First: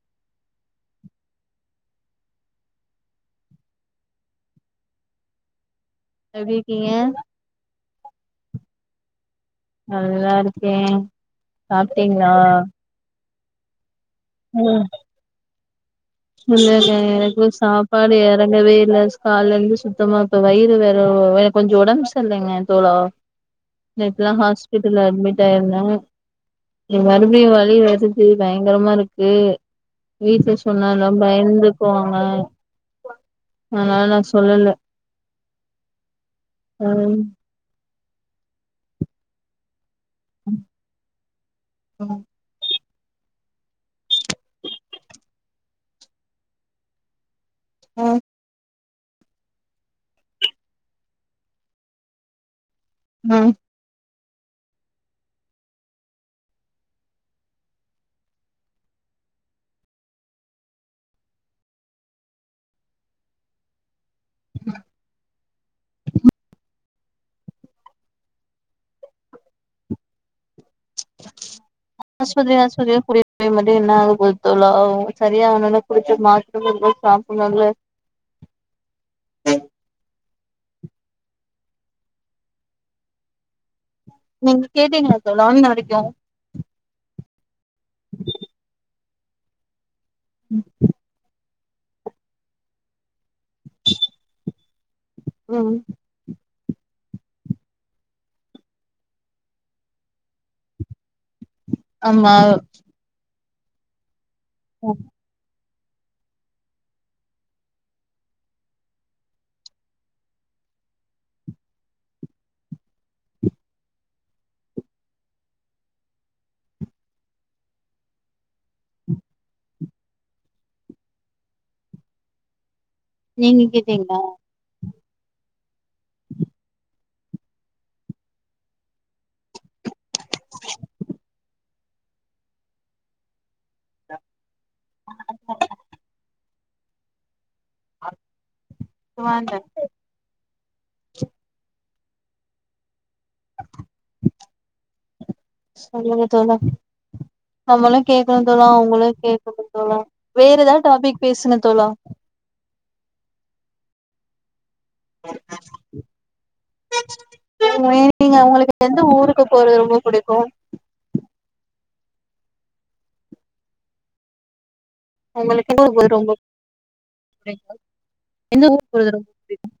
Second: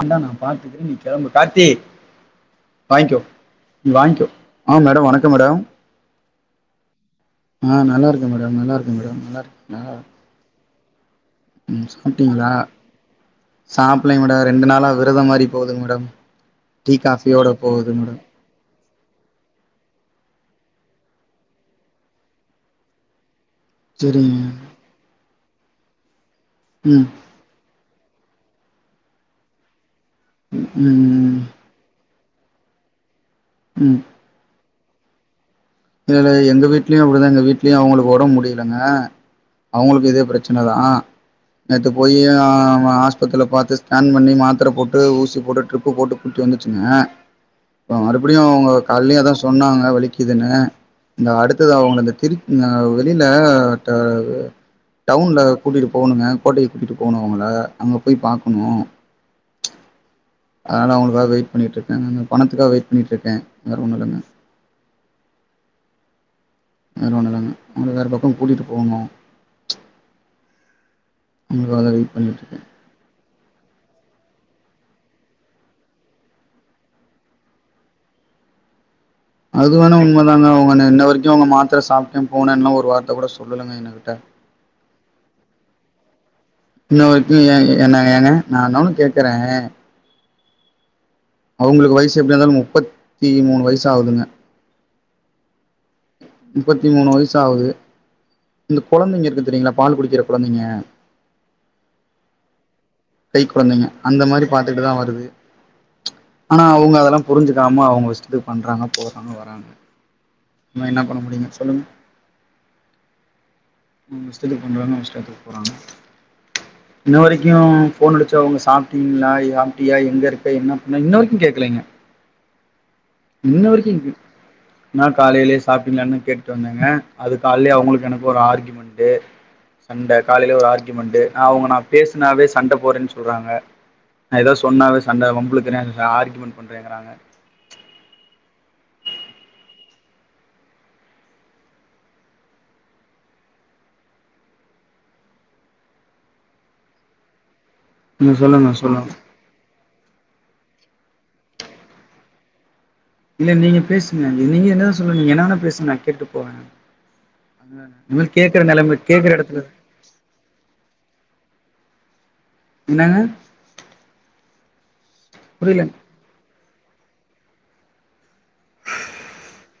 அந்தா நா பாத்துக்கிற நீ கெளம்பு காத்தி வாய்ங்க்கோ நீ வாய்ங்க்கோ ஆ மேட வணக்க மேடம் எப்டி இருக்கீங்க ஆ நல்லா இருக்க மேடம் நல்லா இருக்க மேடம் நல்லா இரு நல்லாருக்கே ம் சாப்ட்டீங்ளா சாப்லேங்க மேட ரெண்டு ம் நாளா விரத மாரி போதுங் மேடம் இல்லங்க டீ எனக்கு காஃபியோட போகுது சாப்பாடு மேடம் எறங்கவே இல்ல கால்லர்ந்து சுத் தமா இப்ப வயிறு வேற வயிற் கொஞ்சோ ஒடம் செர்லங்க தோழா நேத்து தா சரிங்க ஹாஸ்பிட்டல்ல அட்மிட் ஆயிருந்தோ ம் மறுபடியு வழி வச்சிட் து பயங்கரமாருக்கு வீட்ல ம் சொன்னாலு பயந்துக் வாங்க அனால நா சொல்லல இதே மாரி எங்க வீட்லயு ம் அப்டிதாங்க வீட்லயு அவுங்களுக் ஒடம் முடியலங்க அவுங்களுக்கு இதே பிரச்சன தா நேத்து போயி ம் ஆ ஆஸ் பக்கத்துல பாத்து ஸ்கேன் பண்ணி மாத்தர போட்டு ஊசி போட்டு ட்ரிப்பு போட்டு கூட்டி வந்துச்சுங்க இப்ப மறுபடியு அவுங்க கால்லயு அதா சொன்னாங்க வலிக்குதுன்னு இந்த அடுத்தது அவுங்க அந்த திருப் அ வெளியில ம் ட டவுன்ல கூட்டிட்டு போவுணுங்க கோட்டைய கூட்டிட்டு போனு அவுங்கள அங்க போய் பாக்கணு அதனால அவுங்களுக்காக வெயிட் பண்ணிட்ருக்கே நானு பணத்துக்காக வெயிட் பண்ணிட்ருக்கே வேற ஒன்னு இல்லங்க [inaudible] வேற ஒன்னுல்லங்க அவுங்களுக் வேற பக்கோ கூட்டிட்டு போவுணு ஆஸ்பத்திரி ஆஸ்பத்திரியா கூட்டி நீ மட்டு என்னாக போகுது தோழா செரி ஆவனுனா குடிச்சு மாத்திரைகள் சாப்புனு அதுல [inaudible] அது வேனா உண்ம தாங்க அவங்க இன்னை வரைக்கு அவங்க மாத்திர சாப்ட்டே போனும்லா ஒரு வார்த்த கூட சொல்லலங்க எனக்கு நீங்க கேட்டீங்களா தோழா இன்ன வரைக்கு இன்னவரைக்கு எ என்ன ஏங்க நா இன்னொன்னு கேக்குறே ம் அவங்களுக்கு வயசு எப்டி இருந்தாலு முப்பத்தி மூணு வயசாகுதுங்க ம் முப்பத்தி மூணு வயச ஆகுது இந்த குழந்தைங்க இருக்கு தெரியீங்களா பால் குடிக்கிற குழந்தைங்க ஆமா கை கொழந்தைங்க அந்த மாரி பாத்துட்டுதா வருது ஆனா அவங்க அதெல்லா புரிஞ்சுக்காம அவங்க இஷ்டத்துக்கு பண்றாங்க போறாங்க வராங்க நாம என்ன பண்ண முடியுங்க சொல்லுங்க அவங்க இஷ்டத்துக்கு பண்றாங்க இஷ்டத்துக்கு போறாங்க இன்ன வரைக்கு போன்அடுச்சு அவங்க சாப்பிட்டீங்களா சாப்டியா எங்க இருப்ப என்ன பண்ண இன்ன வரைக்கு கேட்கலிங்க [inaudible] நீங்க கேட்டீங்களா நா காலையிலேயே சாப்டிங்களா னு கேட்டுட்டு வந்தேங்க அது காலலயே அவங்களுக்கு எனக்கு ஒரு ஆர்கயுமெண்ட் சண்டை காலையில ஒரு ஆர்கயுமெண்ட்டு அவங்க நா பேசனாவே சண்டை போறேன்னு சொல்றாங்கா நா ஏதாது சொன்னாவே சண்ட வம்பிளுக்குரே ஆர்கியுமெண்ட் பண்றேங்கறாங்க சுவாந்த சொல்லுங்க தோழா நம்மளு நீங்க கேக்கணு தோழா சொல்லுங்க சொல்லுங்க அவங்களு கேக்கணு வேற ஏதாவது டாபிக் பேசுங்க தோழா இல்ல நீங்க பேசுங்க நீங்க என்ன சொல்லு நீங்க என்ன வேணா பேசுங்க நா கேட்டு போவே நீங்க உங்களுக்கு எந்து ஊருக்கு எடத்துல போறது ரொம்ப புடிக்கு என்னாங்க உங்களுக்கு எ ரொம்ப [inaudible] எந்த ஊரு போறது ரொம்ப புடிக்கும்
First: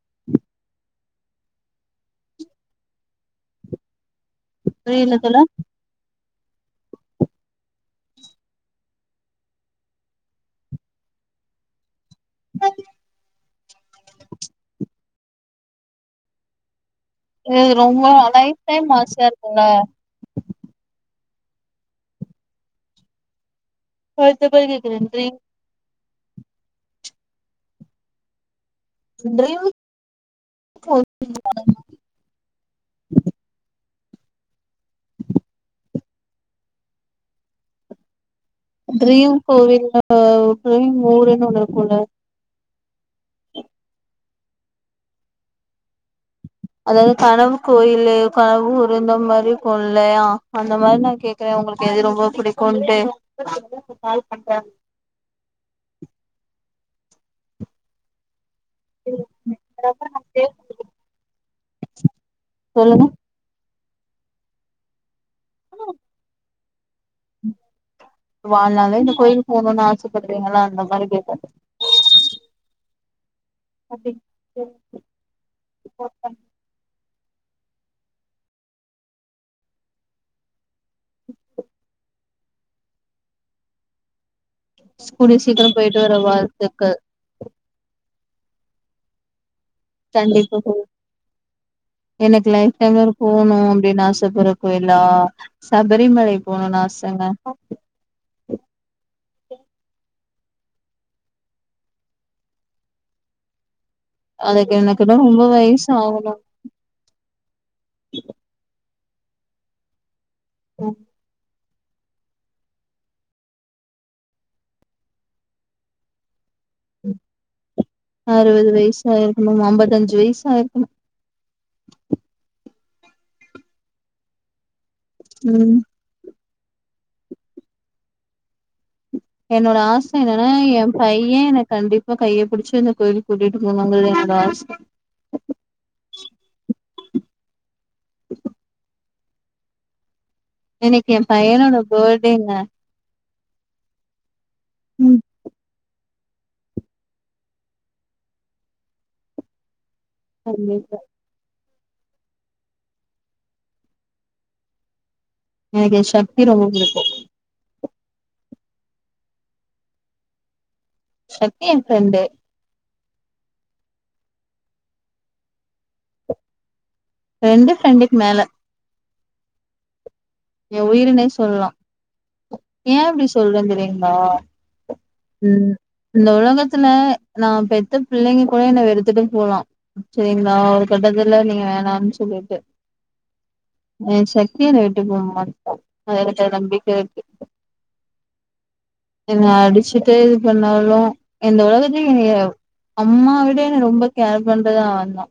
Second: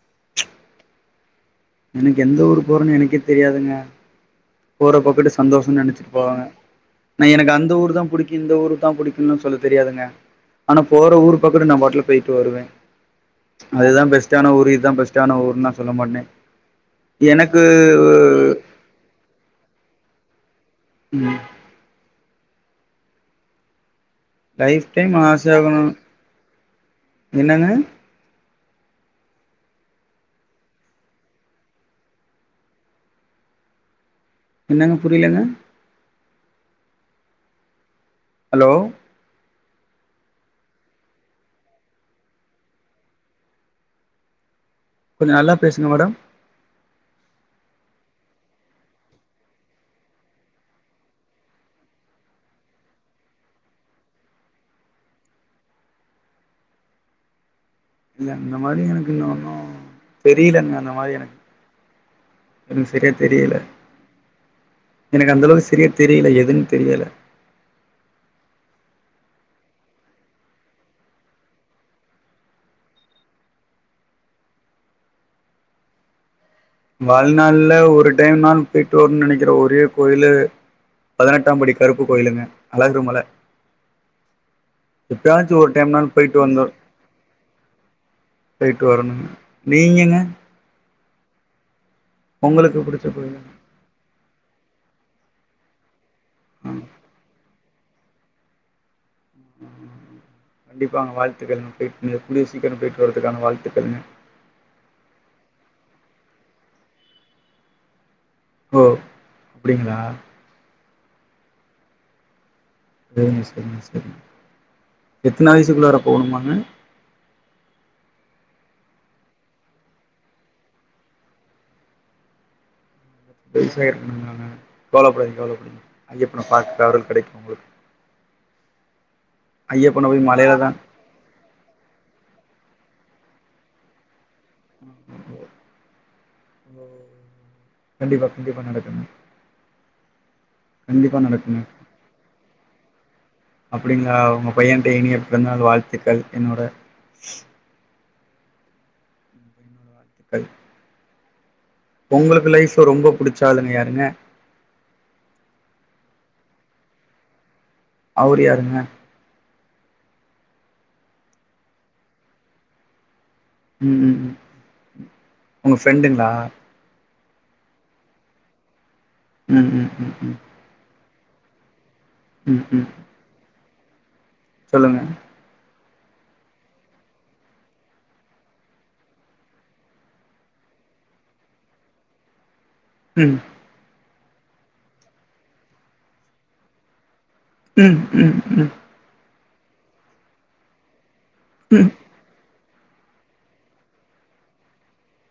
[inaudible] எனக்கு எந்த ஊர் போறன்னு எனக்கே தெரியாதுங்க போற புரியல பக்கட்டு தோழா சந்தோஷம்னு நெனைச்சி போவாங்க ந எனக்கு அந்த ஊர் தா புடிக்கு இந்த ஊரு தா புடிக்கும்னு சொல்ல தெரியாதுங்க ஆனா போற ஊரு பக்கட்டு நா பாட்ல போய்ட் டு வருவே அதுதா பெஸ்ட்டான ஊர் இதுதா பெஸ்ட்டான ஊர்னா சொல்ல மாட்டே ஏ ரொம்ப லைஃப் டைம் ஆசையா இருக்குல்ல ம் அடுத்த போய் லைஃப் கேக்குறே. டைம் ட்ரீம் ஆச ஆகணு என்னங்க [unintelligible] என்னங்க புரியலங்க ஹலோ ட்ரியு கோவில்ல [unintelligible] ஊருன்னு ஒண்ணு இருக்கும்ல கொஞ்ச நல்லா பேசுங்க மேடம் அதாவது கனவு கோயிலு கனவு ஊரு மாதிரி இருக்குலையா அந்த மாரி நா கேக்குறே உங்க காது எது ரொம்ப பிடிக்கும்ன்ட்டு [inaudible] இல்ல இந்த மாரி எனக்கு இன்ன ஒன்னு தெரியலங்க அந்த மாரி எனக்கு ம் சொல்லுங்க சரியா தெரியல எனக்கு அந்தளவுக்கு சரிய தெரியல எதுன்னு தெரியல ம் வாழலால்ல இந்த கோயிலுக்கு போணுன்னு ஆசைப்படுறீங்களா அந்த மாரி கேக்கற அப்டி டி சரி போ வாழ்நாள்ல ஒரு டைம் நாள் போயிட்டு வரும்ன்னு நெனைக்கிற ஒரே கோயிலு பதினெட்டாம் படி கருப்பு கோயிலுங்க அழகுரு மல கூடிய எப்பயாச்சு சீக்கிரோ ஒரு டைம் நாளு வர போயிட்டு வந்துரு வாழ்த்துக்கள் போய்ட்டு வரணு கண்டிப்பா எனக்கு லைப் உங்களுக்கு டைம்ல புடிச்ச கோயில் போகணு அப்டின்னு ஆசப்பட்ற கோயிலா சபரி ரிமலை ஆ போணுனு ஆசங்க கண்டிப்பாங்க வாழ்த்துக்கள் போயி கூடிய சீக்கிரம் போயிட்டு வர்றதுக்கான வாழ்த்துக்கள்ங்க அதுக்கு எனக்கு தா ரொம்ப வயசு ஆகணு அப்டிங்ளா ம் செரிங்க செரிங்க செரிங்க எத்தன வயசுக்குள்ளறா போகணுமாங்க அறுபது வயசாயிருக்கணு அம்பத்தஞ்சு வயசாயிருக்கணு வயசாயிருக்கனுமாங்க கவலப்படாதிங் ம் கவலப்படாதிங்க அவர பாக்குற அருள் கிடைக்கு உங்ளுக்கு என்னோட ஆச என்னன்னா மலையில ஏ பைய எனக்கு கண்டிப்பா கைய புடிச்சு வந்து கோயிலுக்கு கூட்டிட்டு போணுன்றது கண்டிப்பா கண்டிப்பா நடக்குங்க இன்னிக்கு கண்டிப்பா ஏ நடக்குங்க. பையனோட பேர்த்டேங்க அப்டிங்களா உங்க பையன்ட இனிய பிறந்தாள் வாழ்த்துக்கள் என்னோட உங்க பையனோட வாழ்த்துக்கள். கண்டிப்பா உங்களுக்கு லைஃப் ரொம்ப புடிச்சாலுன்னு யாருங்க எனக்கு ஏ சக்தி ரொம்ப புடிக்கு அவர் யாருங்க சக்தி ஏ ஃப்ரெண்டு ம் ம் ம் உங்க ஃப்ரெண்டுங்ளா ஃப்ரெண்டு ஃப்ரெண்டுக்கு மேல ம் ம் ம் ம் ஏ உயிருனே சொல்லலா ம், ம். ஏ இப்டி சொல்ற தெரியுங்ளா சொல்லுங்க இந்த உலகத்துல நா பெத்த பிள்ளிங்க கூட என்ன வெருத்துட்டு போலா செரிங்ளா ஒரு கட்டத்துல நீங்க வேணான்னு சொல்லிட்டு ம் ஏ சக்கி என்ன விட்டு போகமாட்டா அது எனக்கு நம்பிக்க ம் ம் ம் என்ன அடிச்சுட்டு இது பண்ணாலு இந்த ம், உலகத்துலயே என்னய அம்மா விட ரொம்ப கேர் பண்றது அவன் தா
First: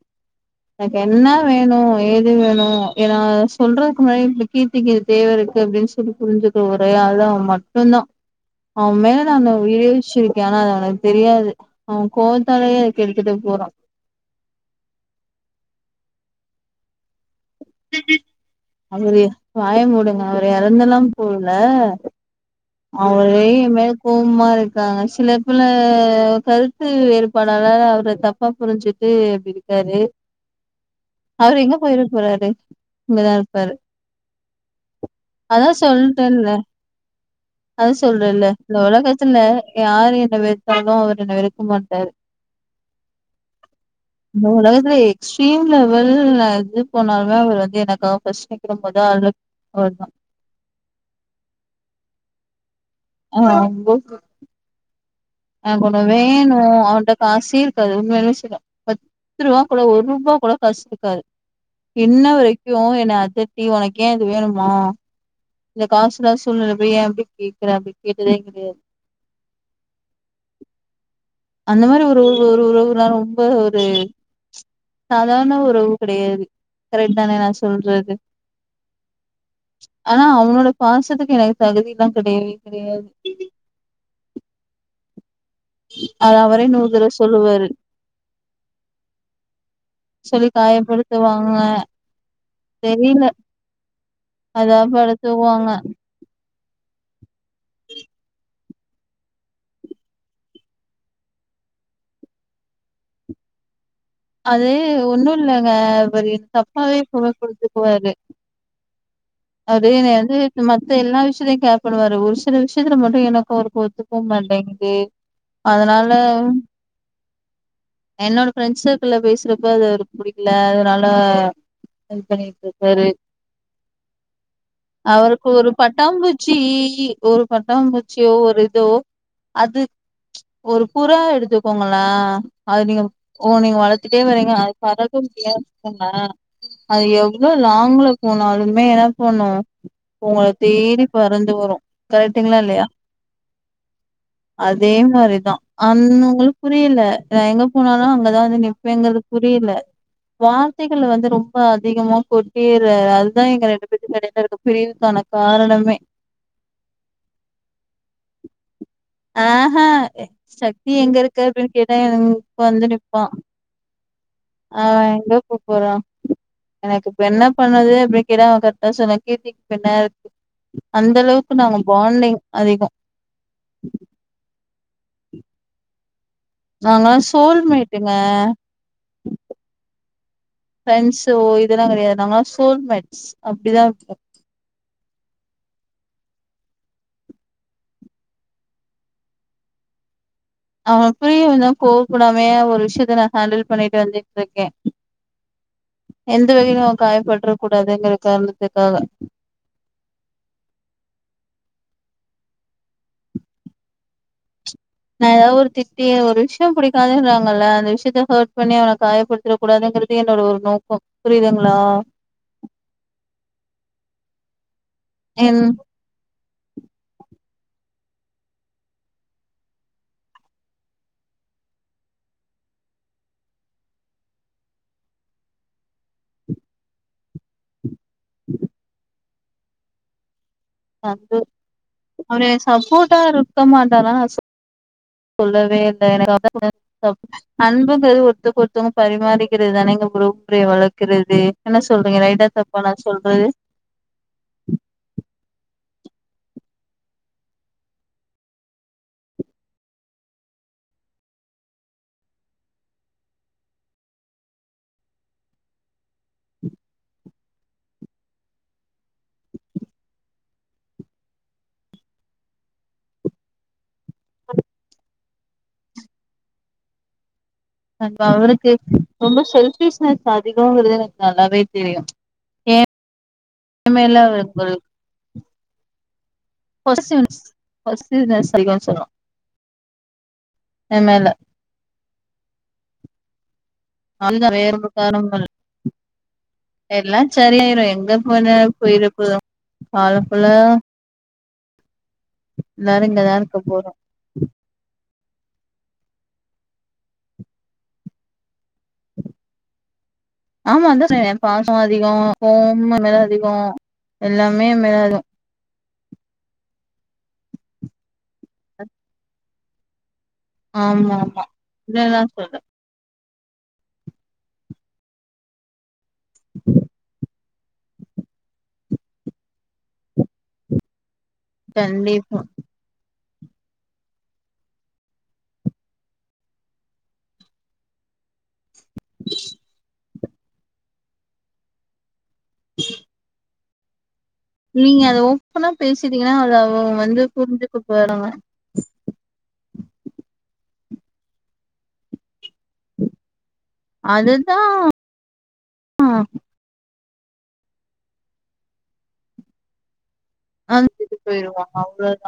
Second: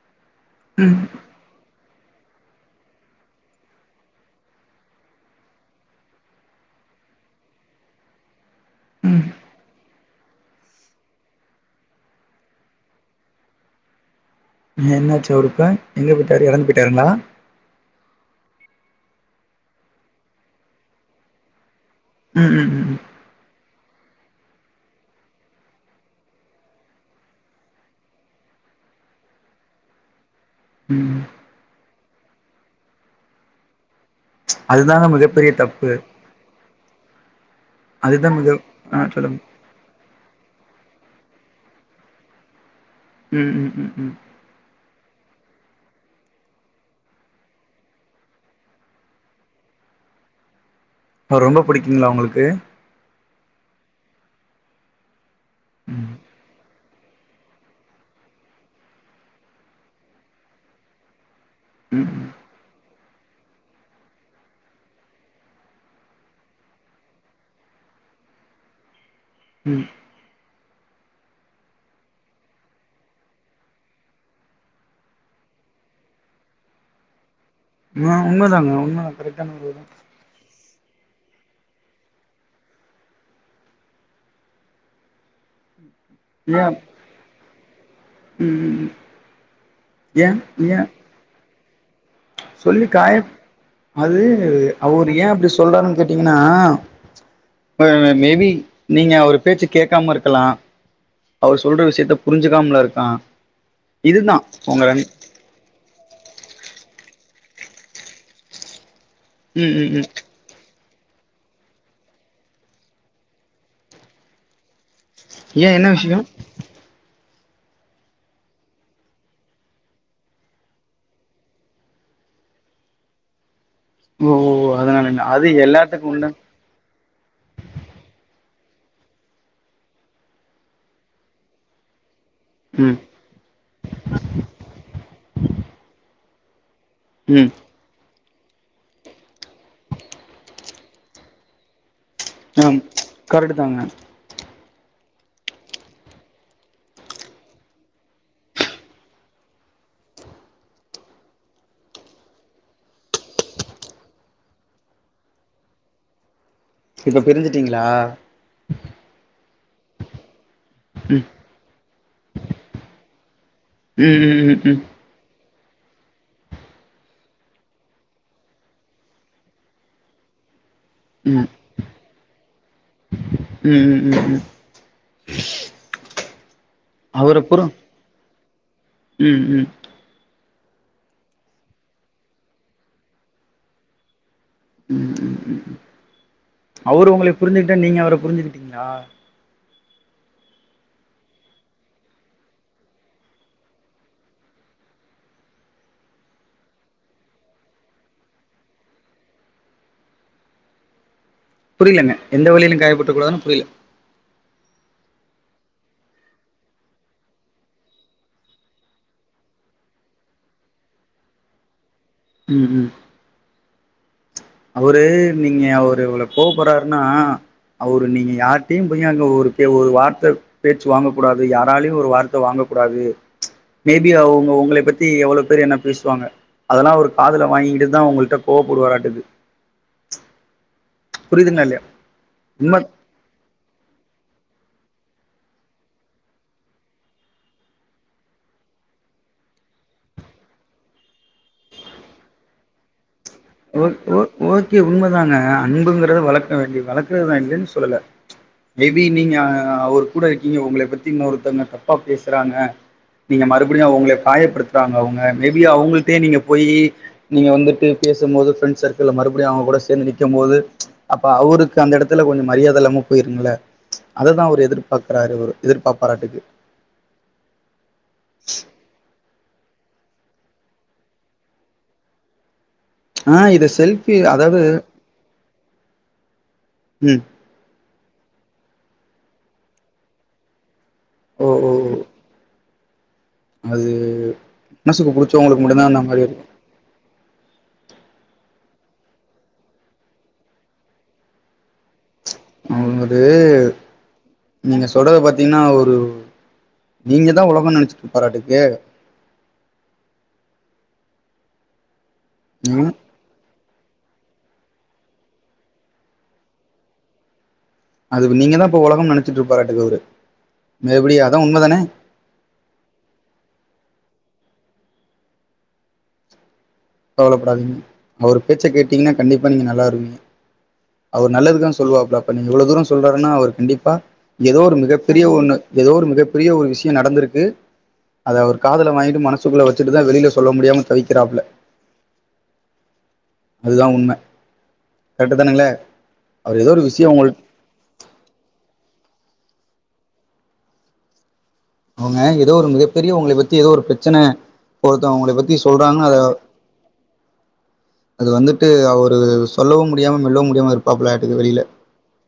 ம், எனக்கு ம். என்ன வேணு ஏது வேணு ஏன்னா சொல்றதுக்கு முன்ன இ கீர்த்திக்கு இது தேவ இருக்கு அப்டின்னு சொல்லி புரிஞ்சு ஒரே ஆளு அவ மட்டுதா அவன் மேல நா உயிரே வெச் ஆனா அது அவனக்கு தெரியாது அவன் கோபத்தாலேயே கெடுத்துட்டு போறா நீ என்னாச்சா அவருக்கு எங்க போய்ட்டாரு இறந்து போய்ட்டாருங்ளா அவரு வாய மூடுங்க அவரு எறந்தெல்லா போலே ம், ம், ம், அவரு ஏ மேல கோவ்மா இருக்காங்க சில பல கருத்து வேறுபாடாள அவர தப்பா புரிஞ்சுட்டு ட்டு அப்டி இருக்காரு ம். ம். அவரு எங்க போயிரு போறாரு இங்கதா இருப்பாரு அதுதாங்க மிகப்பெரிய அதா தப்பு. சொல்ட்டேன்லே அது அதுதான் சொல்றேல்ல மிக இந்த ஆ சொல்லுங்க. உலக்கத்துல யாரு என்ன வெரு த்தாலு அவரு என்ன வெருக்க மாட்டாரு ம் ம் ம் ம் ஸ்ட்ரீம் லெவல் எது போனாலுமே அவர் வந்து எனக்காக பர்ஸ்ட் [unintelligible] அவர் தா அவ்ர ரொம்ப புடிக்குங்ளா உங்களுக்கு அ ரொம்ப [unintelligible] ஆ கொஞ்ச ம், வேணு அவன்ட காசு இருக்காது உண்மையாவே சொல்ற பத் பத்துருவா கூட ஒரூபா கூட காசிருக்காது ம், ம், இன்ன வெரைக்கு என்ன அதட்டி உனக் ஏ இது வேணுமா இந்த காசுல்லாத சூழ்நிலப்ப ஏ இப்டி கேக்குறே அப்டி கேட்டுதே கெடையாது ம் அந்த மாரி ஒரு ஒரு ஒரு ஒரு ஒரு [unintelligible] ரொம்ப ஒரு சாதார்ண உறவு கிடையாது கரெட் தான நா சொ அ உண்மதாங்க உண்மதா கரெக்டான உறவு தா ஆனா அவனோட பாசத்துக்கு எனக்கு தகுதில்லா கெடயாவே கெடயாது அத இதா அவரே நூறு ஏ தடவ சொல்லுவாரு ம் ம் ம் ஏ சொல்லி ஏ காயப்படுத்துவாங்க சொல்லி தெரியல காயப் அது அவுரு ஏ அப்டி அதாவப்படுத்துவாங்க சொல்றாருன் கேட்டீங்ன்னா அ மேபி நீங்க அவுரு பேச்சு கேக்காம இருக்கலா அவுரு சொல்ற விஷியத்த புரிஞ்சுக்காம்ல இருக்லா அது ஒன்னு இல்லங்க அவரு தப்பாவே [unintelligible] புரிஞ்சுக்வாரு ம் அது ம் ம் நா வந்து சும்மா மத்த எல்லா விஷ்யத்ல்யு கேர் பண்ணுவாரு ஒரு சில விஷ்யத்துல மட்டு எனக்கு அவுருக்கோ ஒத்து போ மாட்டேங்கிது ஏ என்ன அதனால விஷயோ என்னோட ஃப்ரெண்ஸு ல பேசுறப்ப அது அவுருக் புடிக்கில அதனால இது பண்ணிட்ருக்காரு ஒ ஒ அவருக்கு ஒரு பட்டாம்பூச்சீ ஒரு பட்டாம்பூச்சியோ ஒரு தோ அது ஒரு புறா எடுத்துக்கோங்களா அது ம் நீங்க ஒ நீங்க வளத்துட்டே வரீங்க அது பறக்க முடியாம் போனா அது எவ்ளோ ம் லாங்ல போனாலுமே என பண்ணு உங்களுக் தேடி பறந்து வரு கரெக்டுங்களா அ ம் இல்லையா கரெட்டு தாங்க அதே மாரி தா அன்னு உங்குளுக் புரியில நா எங்க போனாலு அங்கதா வந்து நிப் எங்களுக் புரியில வார்த்தைகள் வந்து ரொம்ப அதிகமா கொட்டி அது அதுதா எங்க ரெண்டு பேதுக்கு எடையில ருக்க பிரிவுக்கான அ காரணமே இப்ப பிரிஞ்சிட்டீங்ளா அ ஹ சக்தி ம் எங்கருக்க அப்டின் கேட்டா எங் வந்து நிப்பா ம் ம் ம் ம் அப்பறோ எனக்கிப்ப என்ன பண்ணது அப்டின் கேட்டா அவ கர்டா சொன்னா கீர்த்திக் ஃப்ரெண்டா இருக்கு அந்த ம் அளவுக்கு நாங்க பாண்டிங் அதிகோ ம் ம் ம் ம் நாங்கெல்லா அவர புரு சோல்மேட்டுங்க ம் ம் ஃப்ரெண்ஸோ இதெல்லா கெடையாது நாங்கெல்லா சோல்மேட்ஸ் அப்டிதாருப்போ ம் ம் ம் ம் அவுரு உங்களை புரிஞ்சுகிட்ட நீங்க அவர புரிஞ்சுக்கிட்டீங்ளா அவனுக் புரியுனுன் தா கோவப்படாம்யே ஒரு விஷ்யத்த நா ஹேண்டில் பண்ணிட்டு வந்துட்ருக்கே எந்த வகைல்யு அவே காயப்பட்றக் கூடாதுங்கிற கார்ணத்துக்காக புரிலென்ன எந்த வழியிலு காயப்பட்றக் கூடாதுன்னா புரில நா எதாவ் ஒரு திட்டி ஒரு விஷ்யோ புடிக்காதுன்றாங்கல்ல அந்த விஷ்யத்த ஹேட் பண்ணி அவன காயப்படுத்திட கூடாது ங்கிறது என்னோட ஒரு நோக்கோ புரிதுங்ளா ம் ம் அவரு என் நீங்க அவரு அவள கோவப்படுறாருன்னா அவரு நீங்க யார்ட்டயு போய் அங்க ஒரு ஒரு வார்த்த பேச்சு வாங்கக் கூடாது யாராலயு ஒரு வார்த்த வாங்க கூடாது மே பி அவுங்க உங்களப் பத்தி எவ்ளோ பேர் என்னா பேசுவாங்க அதெல்லா அவருக்கு காதுல வாங்கி கிட்டுதா உங்கள்ட கோவப்படு வாரட்டுக்கு அது புரியுதுங்களா இல்லையா அவரு உண்ம சப்போட்டா இருக்கமாட்டாரு ஆனா ஸ் சொல்லவே இல்ல எனக்கு [inaudible] அன்புங்கிறது ஒருத்தருக்கு ஒருத்தவங்க பரிமாறிக்கிறது தானங்க ரூப்ரே வளக்கறது என்ன சொல்றீங்க ரைட்டா தப்பா நா சொல் ஓக் ஓக் ஓகே உண்மதாங்க அன்புங்க அன்புகிறது வளக்க வேண்டியது வளக்கறதா இல்லைன்னு சொல்லல மே பீ நீங்க அ அவரு கூட இருக்கீங்க உங்கள பத்தி இன்னொருத்தவங்க தப்பா பேசுறாங்க நீங்க மறுபடியு அவங்கள காயப்படுத்துறாங்க அவுங்க மே பி அவுங்கள்ட்டே நீங்க போயி நீங்க வந்துட்டு பேசும்போது பிரெண்ட் சர்க்கிள்ல மறுபடியு அவுங்க கூட சேந்து நிக்கு போது அப்ப அவருக்கு அந்த எடத்துல கொஞ்சோ மரியாத இல்லாம போயிருங்கள அததா அவரு எதிர்பாக்குறாரு அவரு எதிர்பாப்பாராட்டுக்கு அங்க அவருக்கு ரொம்ப செல்பிஷ்னஸ் அதிகங்கிறது எனக்கு நல்லாவே தெரியு ஏ ஆ இது நம்ம செல்ஃபி எல்லா அவருக்கு அதாவது ஒரு ம் பொசசிவ்னஸ் பொஸசிவ்னஸ்னு தா சொல்லணு ஓ ஓ அது அந்த வேற ஒரு மனசுக்கு காரணமு இல்ல புடிச்சவங்களுக்கு மட்டுந்தா அந்த மாரி இருக்கு எல்லா சரியாயிரு எங் எங்க போன போயிரப் போது காலம் ஃபுல்லா எல்லாரு அவங்கது இங்கதா இருக்க போறோ நீங்க சொல்றத பாத் பாத்தீங்கன்னா ஒரு நீங்க தா உலகம்ன்னு நெனைச்சிட்டு இருப்பாராட்டுக்கு ஆமா அதா சொன்னே பாசோ அதிகோ ம் கோவமு மேல அதிகோ எல்லாமே மேலு அதுக்கு நீங்க தா இப்ப ஒலகம்னு நெனைச்சிட்ருப்பாரட்டுக்கு அவரு ஆமா மறுபடியு அதா ஆமா உண்மதான இல்லல்லா சொல்ல கவலப்படாதீங்க அவரு பேச்ச கேட்டீங்கன்னா கண்டிப்பா நீங்க நல்லா வருவீங்க அவரு நல்லதுக்கு தா சொல்லுவாப்ல அப்ப கண்டிப்பா நீங்க இவ்ளோ தூரோ சொல்ற அப்பன்னா அவரு கண்டிப்பா ஏதோ ஒரு மிகப்பெரிய ஒன்னு ஏதோ ஒரு மிகப்பெரிய ஒரு விஷயோ நடந்திருக்கு அத அவர் காதுல வாங்கீட்டு மனசுக்குள்ள வச்சுட்டுதா வெளில சொல்ல முடியாம தவிக்கிறாப்ல அதுதா உண்ம நீங்க அத கரெக்ட்டு தானுங்களே ஓப்பனா பேசிட்டீங்கன்னா அத அவர் ஏதோ ஒரு அவங்க விஷயோ வந்து உங்கள் புரிஞ்சிக்க போறாங்க அவுங்க ஏதோ ஒரு மிகப்பெரிய உங்கள பத் தி ஏதோ ஒரு பிரச்சன அதுதா இப்ப ஒருத்தவங்க அவங்கள பத்தி சொல்றாங்கன்னு அத அத வந்துட்டு அவரு சொல்லவு முடி டியாம மெல்லவு முடியாம அ இருப்பாப்ளையாட்டுக்கு வெளில போயிருவாங்க அவ்ளோதா